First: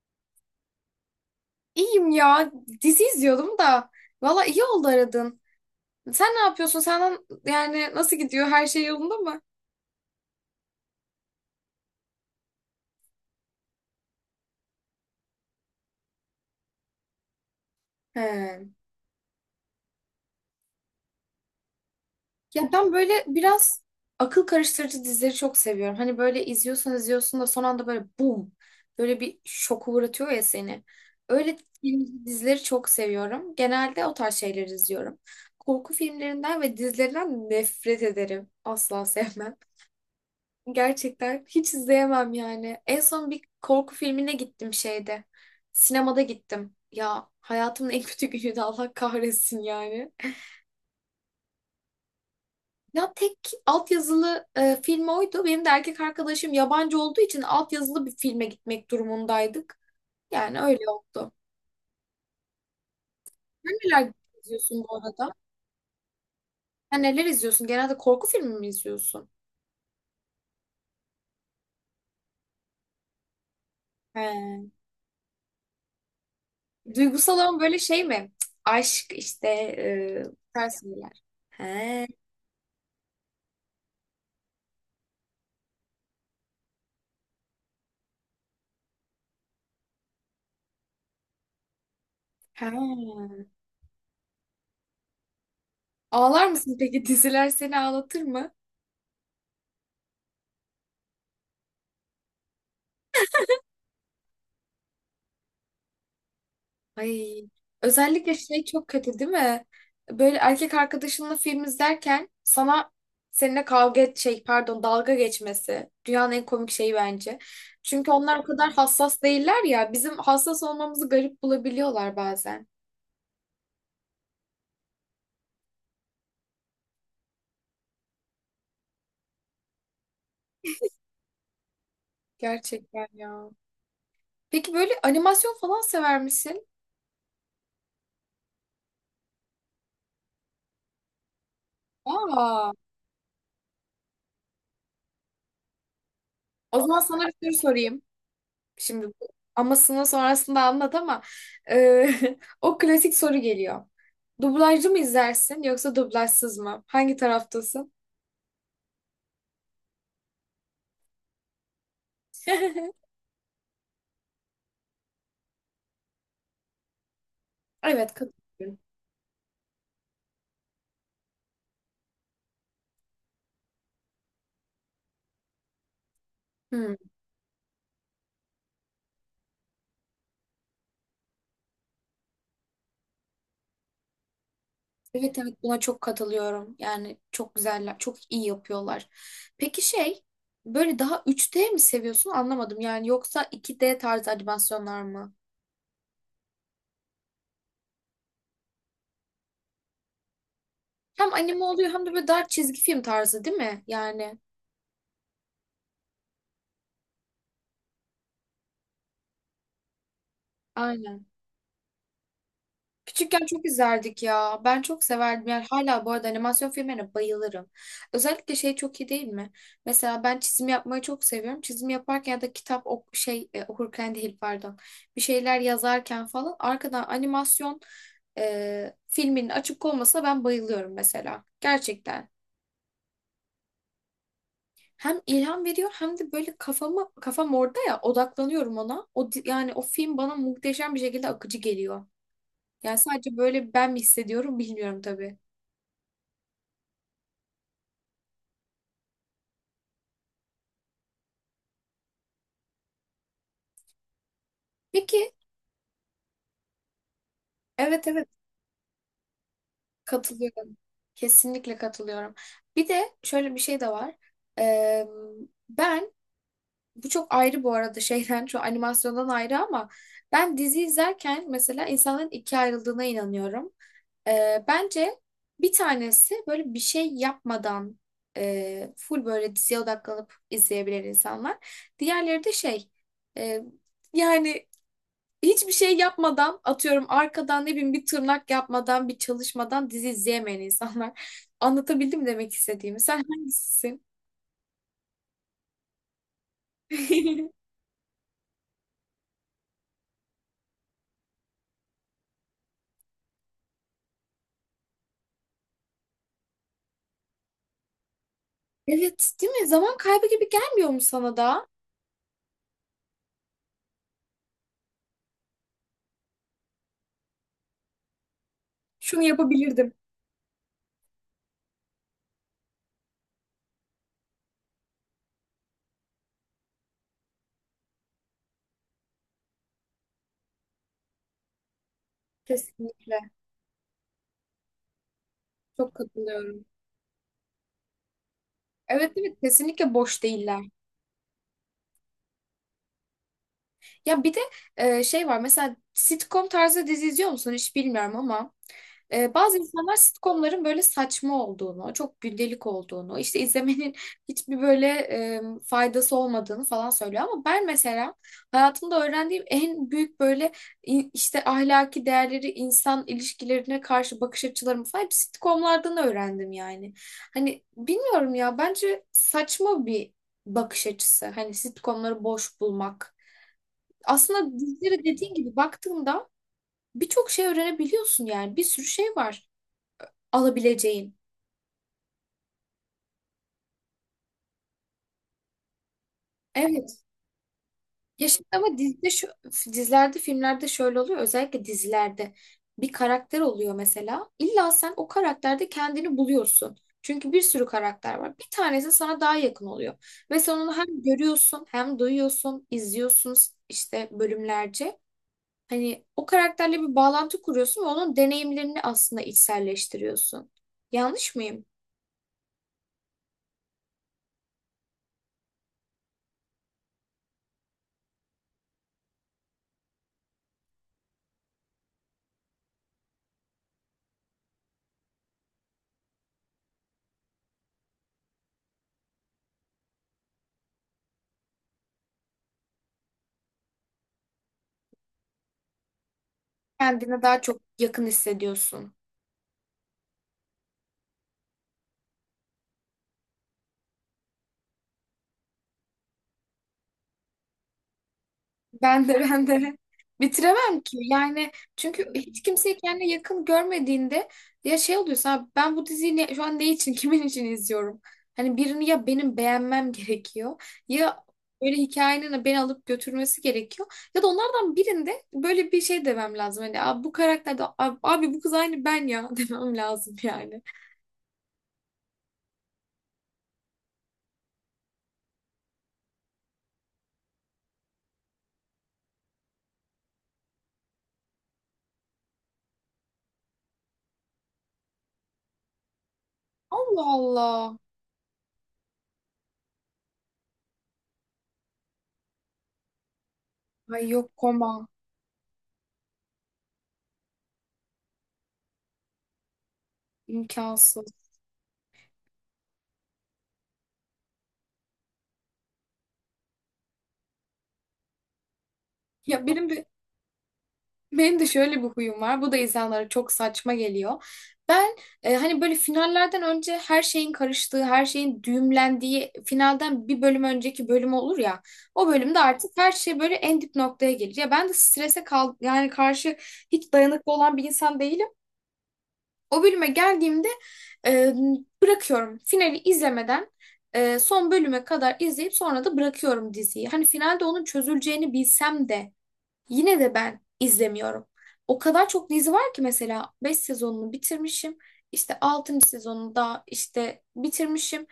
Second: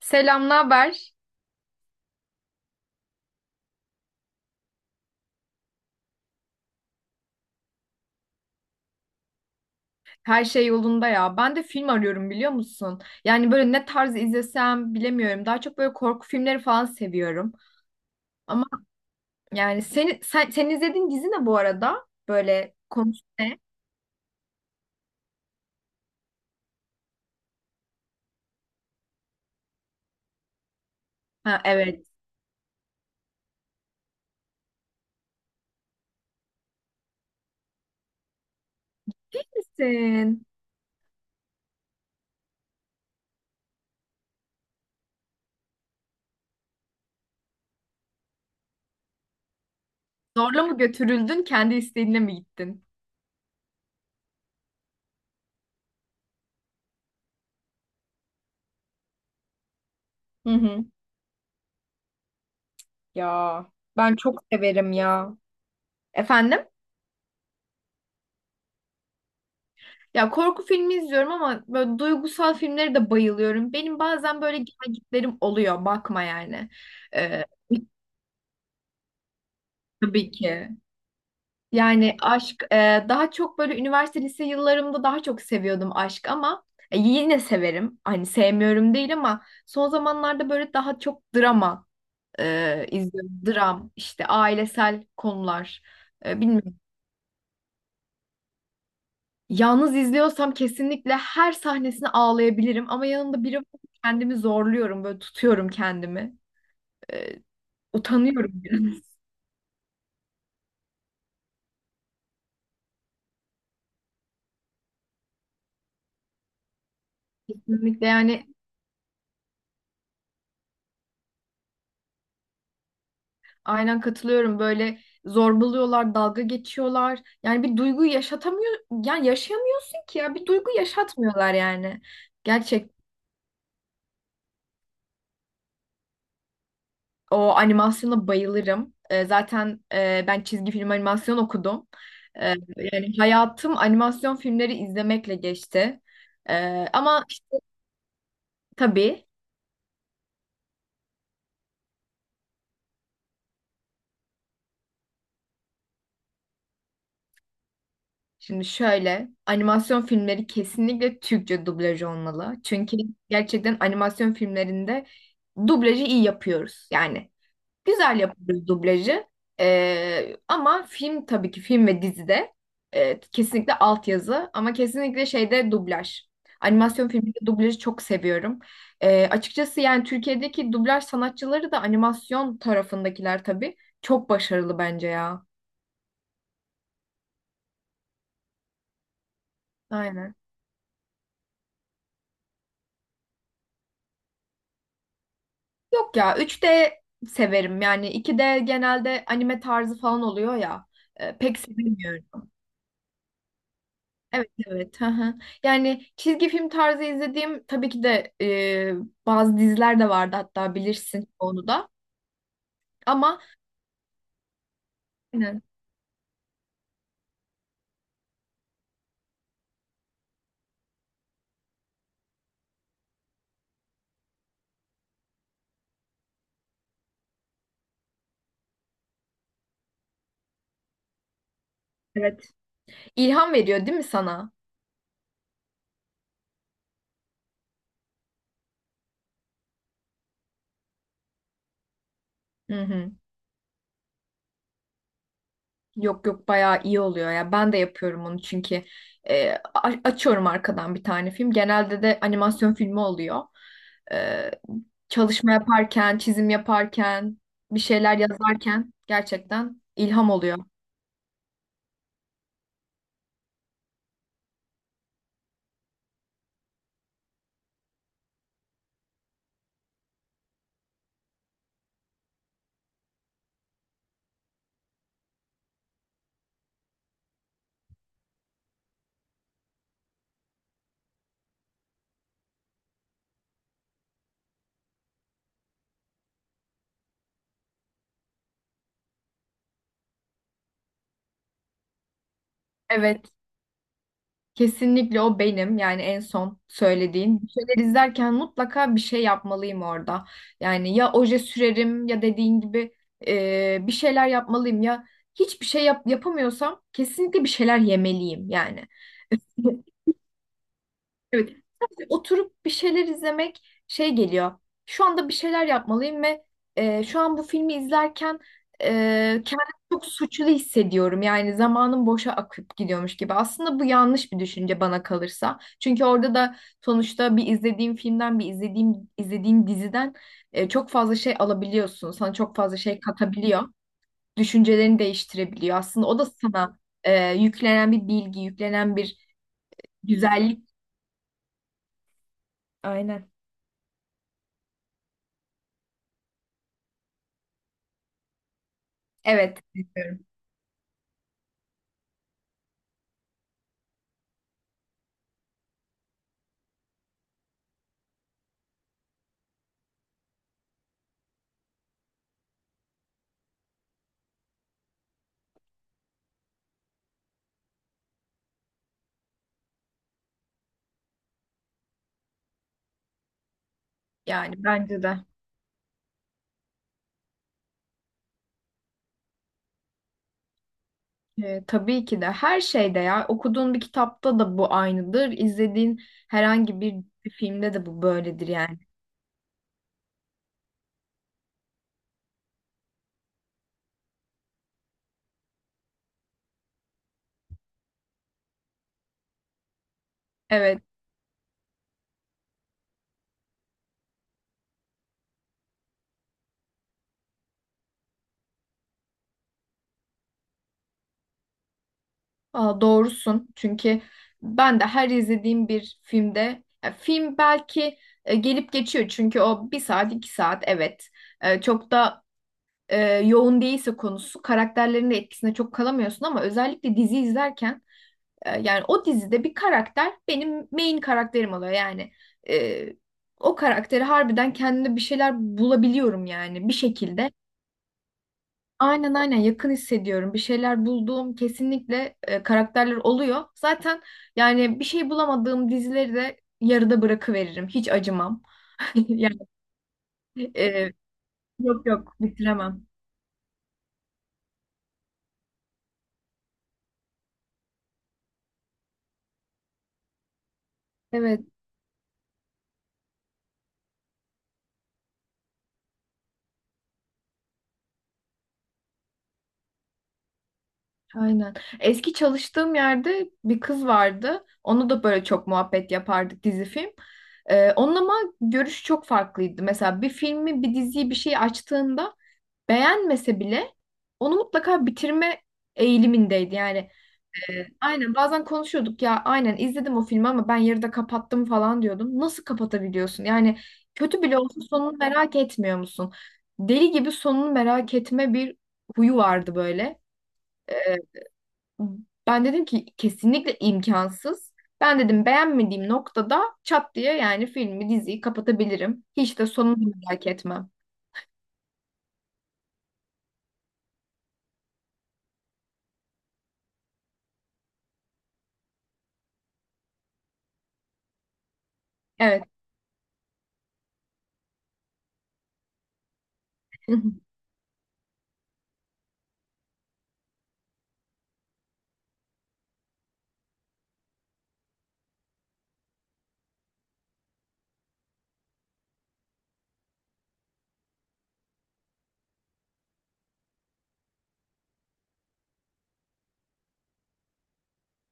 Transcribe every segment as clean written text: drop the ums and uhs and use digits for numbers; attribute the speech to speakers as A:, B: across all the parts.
A: Selam, ne haber?
B: İyiyim ya. Dizi izliyordum da. Valla iyi oldu aradın. Sen ne yapıyorsun? Senden yani nasıl gidiyor? Her şey yolunda mı?
A: Her şey yolunda ya. Ben de film arıyorum biliyor musun? Yani böyle ne tarz izlesem bilemiyorum. Daha çok böyle korku filmleri falan seviyorum.
B: He.
A: Ama yani sen izlediğin dizi ne bu arada?
B: Ya
A: Böyle
B: ben
A: konusu
B: böyle
A: ne?
B: biraz akıl karıştırıcı dizileri çok seviyorum. Hani böyle izliyorsun izliyorsun da son anda böyle bum. Böyle bir şoku uğratıyor ya seni. Öyle
A: Ha, evet.
B: dizileri çok seviyorum. Genelde o tarz şeyleri izliyorum. Korku filmlerinden ve dizilerinden nefret ederim. Asla sevmem.
A: Sen
B: Gerçekten hiç izleyemem yani. En son bir korku filmine gittim şeyde. Sinemada gittim. Ya hayatımın en kötü günüydü Allah kahretsin yani.
A: zorla mı götürüldün, kendi isteğinle mi gittin?
B: Ya tek altyazılı film oydu. Benim de erkek arkadaşım yabancı olduğu için altyazılı bir filme gitmek durumundaydık.
A: Hı
B: Yani
A: hı.
B: öyle oldu.
A: Ya
B: Sen neler
A: ben çok
B: izliyorsun
A: severim
B: bu arada?
A: ya. Efendim?
B: Sen neler izliyorsun? Genelde korku filmi mi izliyorsun?
A: Ya korku filmi izliyorum ama böyle duygusal filmlere de bayılıyorum. Benim bazen böyle
B: He.
A: gelgitlerim oluyor. Bakma yani.
B: Duygusal
A: Ee,
B: olan böyle şey mi? Cık, aşk işte
A: Tabii
B: bu
A: ki.
B: şeyler. He.
A: Yani aşk daha çok böyle üniversite lise yıllarımda daha çok seviyordum aşk ama yine severim. Hani sevmiyorum değil ama son zamanlarda böyle daha çok drama
B: He.
A: izliyorum. Dram işte ailesel konular.
B: Ağlar mısın
A: Bilmiyorum.
B: peki? Diziler seni ağlatır mı?
A: Yalnız izliyorsam kesinlikle her sahnesine ağlayabilirim ama yanımda biri var, kendimi zorluyorum, böyle tutuyorum kendimi. E,
B: Ay. Özellikle
A: Utanıyorum
B: şey çok
A: biraz.
B: kötü değil mi? Böyle erkek arkadaşınla film izlerken sana seninle kavga et şey pardon dalga geçmesi dünyanın en komik şeyi bence.
A: Kesinlikle
B: Çünkü onlar o
A: yani.
B: kadar hassas değiller ya. Bizim hassas olmamızı garip bulabiliyorlar bazen.
A: Aynen katılıyorum. Böyle zorbalıyorlar, dalga geçiyorlar. Yani bir duygu yaşatamıyor, yani yaşayamıyorsun ki ya. Bir duygu yaşatmıyorlar yani. Gerçek,
B: Gerçekten ya. Peki böyle animasyon falan sever misin?
A: o animasyona bayılırım. Zaten ben çizgi film animasyon okudum. Ee,
B: Aa,
A: Yani hayatım animasyon filmleri izlemekle geçti.
B: o zaman sana
A: Ama
B: bir soru
A: işte
B: sorayım. Şimdi
A: tabii,
B: bu amasını sonrasında anlat ama e, o klasik soru geliyor. Dublajlı mı izlersin yoksa dublajsız mı? Hangi taraftasın?
A: şimdi şöyle animasyon filmleri kesinlikle Türkçe dublaj olmalı. Çünkü gerçekten animasyon filmlerinde dublajı iyi yapıyoruz. Yani
B: Evet
A: güzel yapıyoruz
B: katılıyorum.
A: dublajı. Ama film, tabii ki film ve dizide kesinlikle altyazı ama kesinlikle şeyde dublaj.
B: Hmm.
A: Animasyon filminde dublajı çok seviyorum. Açıkçası yani Türkiye'deki dublaj sanatçıları da animasyon tarafındakiler tabii çok başarılı bence
B: Evet,
A: ya.
B: evet, buna çok katılıyorum. Yani çok güzeller, çok iyi yapıyorlar. Peki şey
A: Aynen.
B: böyle daha 3D mi seviyorsun anlamadım. Yani yoksa 2D tarzı animasyonlar mı?
A: Yok ya, üç d severim, yani iki d genelde anime tarzı falan oluyor ya,
B: Hem
A: pek
B: anime oluyor hem de böyle daha
A: sevmiyorum.
B: çizgi film tarzı değil mi? Yani
A: Evet evet. Hı hı. Yani çizgi film tarzı izlediğim, tabii ki de bazı diziler de vardı hatta,
B: aynen.
A: bilirsin onu da. Ama
B: Küçükken çok izlerdik ya. Ben çok severdim.
A: aynen.
B: Yani hala bu arada animasyon filmlerine bayılırım. Özellikle şey çok iyi değil mi? Mesela ben çizim yapmayı çok seviyorum. Çizim yaparken ya da kitap okurken değil pardon. Bir şeyler yazarken falan arkadan animasyon filminin açık olmasına ben bayılıyorum mesela. Gerçekten.
A: Evet, ilham veriyor değil mi sana?
B: Hem ilham veriyor hem de böyle kafam orada ya odaklanıyorum ona. Yani o film bana muhteşem bir şekilde akıcı geliyor.
A: Hı
B: Yani
A: hı.
B: sadece böyle ben mi hissediyorum bilmiyorum tabii.
A: Yok yok, bayağı iyi oluyor ya. Ben de yapıyorum onu çünkü açıyorum arkadan bir tane film. Genelde de animasyon filmi oluyor. E,
B: Peki,
A: Çalışma yaparken, çizim yaparken, bir
B: evet,
A: şeyler
B: evet,
A: yazarken gerçekten ilham oluyor.
B: katılıyorum. Kesinlikle katılıyorum. Bir de şöyle bir şey de var. Ee, ben bu çok ayrı bu arada şeyden şu animasyondan ayrı ama ben dizi izlerken mesela insanların ikiye ayrıldığına inanıyorum. Bence bir tanesi böyle bir şey yapmadan full böyle diziye odaklanıp izleyebilen insanlar. Diğerleri de şey e, yani hiçbir şey yapmadan atıyorum arkadan ne bileyim bir tırnak yapmadan bir çalışmadan dizi izleyemeyen insanlar. Anlatabildim mi demek istediğimi. Sen
A: Evet.
B: hangisisin?
A: Kesinlikle o benim, yani en son söylediğin. Bir şeyler izlerken mutlaka bir şey yapmalıyım orada. Yani ya oje sürerim, ya dediğin gibi bir şeyler yapmalıyım, ya hiçbir şey yapamıyorsam kesinlikle bir şeyler yemeliyim yani.
B: Evet, değil mi? Zaman kaybı gibi gelmiyor mu sana
A: Evet.
B: da?
A: Sadece oturup bir şeyler izlemek şey geliyor. Şu anda bir şeyler yapmalıyım ve şu an bu filmi izlerken e,
B: Şunu
A: kendimi
B: yapabilirdim.
A: çok suçlu hissediyorum. Yani zamanım boşa akıp gidiyormuş gibi. Aslında bu yanlış bir düşünce bana kalırsa. Çünkü orada da sonuçta bir izlediğim filmden, bir izlediğin diziden çok fazla şey alabiliyorsun. Sana çok fazla şey
B: Kesinlikle.
A: katabiliyor. Düşüncelerini değiştirebiliyor.
B: Çok
A: Aslında o da
B: katılıyorum.
A: sana yüklenen bir bilgi, yüklenen
B: Evet,
A: bir
B: evet, kesinlikle boş değiller.
A: güzellik. Aynen.
B: Ya bir de şey var mesela sitcom tarzı dizi izliyor musun? Hiç bilmiyorum ama. Bazı
A: Evet,
B: insanlar
A: diyorum.
B: sitcomların böyle saçma olduğunu, çok gündelik olduğunu, işte izlemenin hiçbir böyle faydası olmadığını falan söylüyor. Ama ben mesela hayatımda öğrendiğim en büyük böyle işte ahlaki değerleri, insan ilişkilerine karşı bakış açılarımı falan hep sitcomlardan öğrendim yani. Hani bilmiyorum ya bence saçma bir bakış açısı. Hani sitcomları boş bulmak.
A: Yani
B: Aslında
A: bence
B: dizilere
A: de.
B: dediğin gibi baktığında birçok şey öğrenebiliyorsun yani bir sürü şey var alabileceğin.
A: Tabii ki de, her şeyde ya, okuduğun bir kitapta da bu aynıdır. İzlediğin herhangi bir
B: Evet.
A: filmde de bu
B: Ya şimdi
A: böyledir
B: ama
A: yani.
B: dizide şu, dizilerde, filmlerde şöyle oluyor. Özellikle dizilerde bir karakter oluyor mesela. İlla sen o karakterde kendini buluyorsun. Çünkü bir sürü karakter var. Bir tanesi sana daha yakın oluyor. Ve sen onu
A: Evet,
B: hem görüyorsun, hem duyuyorsun, izliyorsun işte bölümlerce. Hani o karakterle bir bağlantı kuruyorsun ve onun deneyimlerini aslında içselleştiriyorsun. Yanlış mıyım?
A: aa, doğrusun. Çünkü ben de her izlediğim bir filmde, ya film belki gelip geçiyor. Çünkü o bir saat, iki saat evet. Çok da e, yoğun değilse konusu, karakterlerin de etkisinde çok kalamıyorsun ama özellikle dizi izlerken yani o dizide bir karakter benim main karakterim oluyor yani. E, O karakteri harbiden, kendimde bir şeyler bulabiliyorum yani bir
B: Kendine
A: şekilde.
B: daha çok yakın hissediyorsun.
A: Aynen aynen, yakın hissediyorum. Bir şeyler bulduğum kesinlikle karakterler oluyor. Zaten yani bir şey bulamadığım dizileri de yarıda bırakıveririm. Hiç acımam.
B: Ben de
A: Yani
B: ben de bitiremem
A: e,
B: ki. Yani
A: yok yok,
B: çünkü hiç kimseyi
A: bitiremem.
B: kendine yakın görmediğinde ya şey oluyorsun abi ben bu diziyi şu an ne için kimin için izliyorum? Hani birini ya benim beğenmem gerekiyor ya
A: Evet.
B: böyle hikayenin beni alıp götürmesi gerekiyor. Ya da onlardan birinde böyle bir şey demem lazım. Hani abi bu karakterde abi bu kız aynı ben ya demem lazım yani.
A: Aynen. Eski çalıştığım yerde bir kız vardı. Onu da böyle çok muhabbet yapardık dizi film. Onun ama görüşü çok farklıydı. Mesela bir filmi, bir diziyi, bir şeyi açtığında beğenmese bile onu mutlaka bitirme eğilimindeydi. Yani
B: Allah Allah.
A: aynen, bazen konuşuyorduk ya, aynen izledim o filmi ama ben yarıda kapattım falan diyordum. Nasıl kapatabiliyorsun? Yani
B: Ay
A: kötü
B: yok
A: bile olsa
B: koma
A: sonunu merak etmiyor musun? Deli gibi sonunu merak etme bir huyu vardı böyle.
B: imkansız.
A: Ben dedim ki kesinlikle imkansız. Ben dedim beğenmediğim noktada çat diye yani filmi, diziyi kapatabilirim. Hiç
B: Ya
A: de
B: benim bir
A: sonunu merak etmem.
B: Benim de şöyle bir huyum var. Bu da insanlara çok saçma geliyor. Ben hani böyle finallerden önce her şeyin karıştığı, her şeyin düğümlendiği finalden bir bölüm önceki bölüm olur ya. O bölümde
A: Evet.
B: artık her şey böyle en dip noktaya gelir. Ya ben de strese kal yani karşı hiç dayanıklı olan bir insan değilim. O bölüme geldiğimde e, bırakıyorum. Finali izlemeden son bölüme kadar izleyip sonra da bırakıyorum diziyi. Hani finalde onun çözüleceğini bilsem de yine de ben izlemiyorum. O kadar çok dizi var ki mesela 5 sezonunu bitirmişim. İşte altıncı sezonunu da işte bitirmişim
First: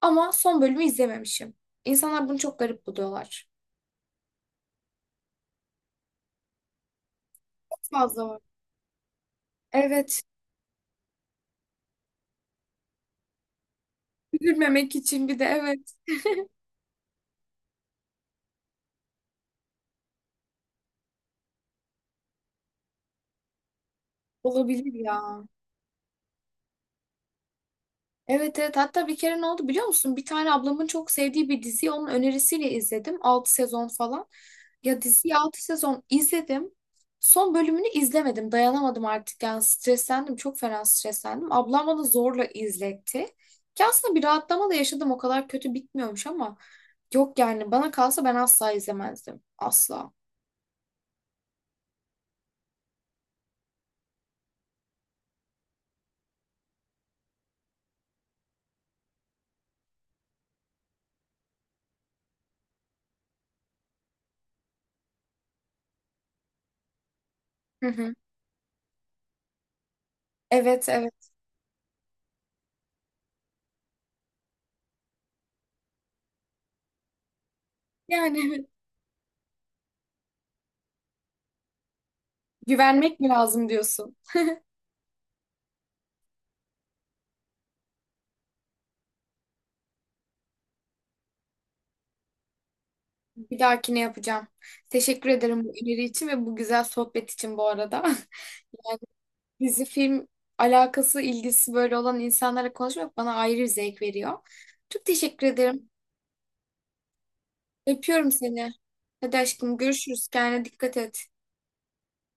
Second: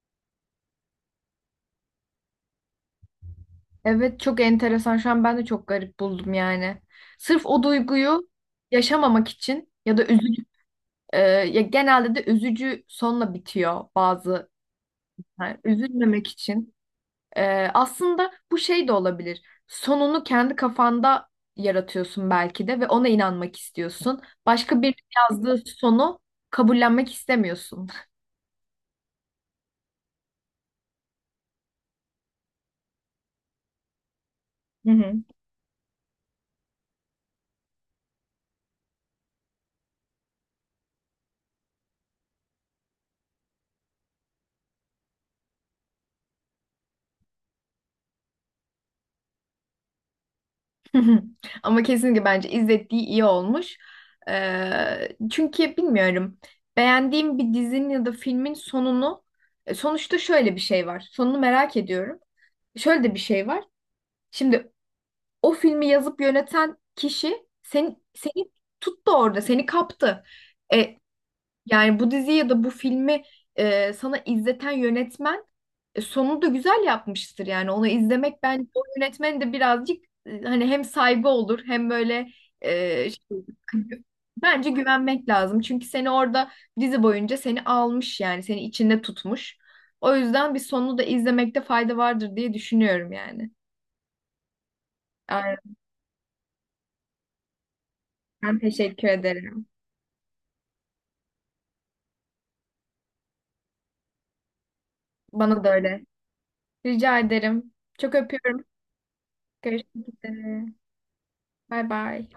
B: ama son bölümü izlememişim. İnsanlar bunu çok garip buluyorlar.
A: Evet, çok enteresan. Şu an ben de çok garip buldum yani. Sırf o
B: Fazla
A: duyguyu
B: var.
A: yaşamamak için ya da
B: Evet,
A: üzücü, ya genelde de üzücü sonla bitiyor bazı.
B: üzülmemek için bir de
A: Yani
B: evet
A: üzülmemek için. Aslında bu şey de olabilir. Sonunu kendi kafanda yaratıyorsun belki de ve ona inanmak istiyorsun. Başka
B: olabilir
A: bir
B: ya.
A: yazdığı sonu kabullenmek istemiyorsun.
B: Evet, evet, hatta bir kere ne oldu biliyor musun? Bir tane ablamın çok sevdiği bir diziyi onun önerisiyle izledim. 6 sezon falan.
A: Hı
B: Ya
A: hı.
B: diziyi 6 sezon izledim. Son bölümünü izlemedim. Dayanamadım artık yani streslendim. Çok fena streslendim. Ablam bana zorla izletti. Ki aslında bir rahatlama da yaşadım. O kadar kötü bitmiyormuş ama yok yani bana kalsa ben asla izlemezdim. Asla.
A: Ama kesinlikle bence izlettiği iyi olmuş. Çünkü bilmiyorum. Beğendiğim bir dizinin ya da filmin sonunu sonuçta şöyle bir şey var. Sonunu merak ediyorum. Şöyle de bir şey var. Şimdi o filmi yazıp yöneten kişi
B: Hı
A: seni,
B: hı.
A: seni tuttu orada, seni kaptı.
B: Evet,
A: E,
B: evet.
A: Yani bu diziyi ya da bu filmi sana izleten yönetmen sonunu da güzel yapmıştır. Yani onu
B: Yani
A: izlemek bence
B: evet.
A: o yönetmenin de birazcık, hani, hem saygı olur hem böyle e,
B: Güvenmek mi
A: şey,
B: lazım
A: gü-
B: diyorsun?
A: bence güvenmek lazım. Çünkü seni dizi boyunca almış, yani seni içinde tutmuş. O yüzden bir sonunu da izlemekte fayda vardır diye düşünüyorum yani.
B: Bir dahakine yapacağım. Teşekkür ederim bu
A: Aynen.
B: öneri için ve bu güzel sohbet için bu arada.
A: Ben teşekkür ederim.
B: Dizi film alakası, ilgisi böyle olan insanlara konuşmak bana ayrı bir zevk veriyor. Çok teşekkür
A: Bana da
B: ederim.
A: öyle. Rica ederim. Çok
B: Öpüyorum
A: öpüyorum.
B: seni. Hadi aşkım
A: Görüşmek
B: görüşürüz.
A: üzere.
B: Kendine dikkat et.
A: Bay bay.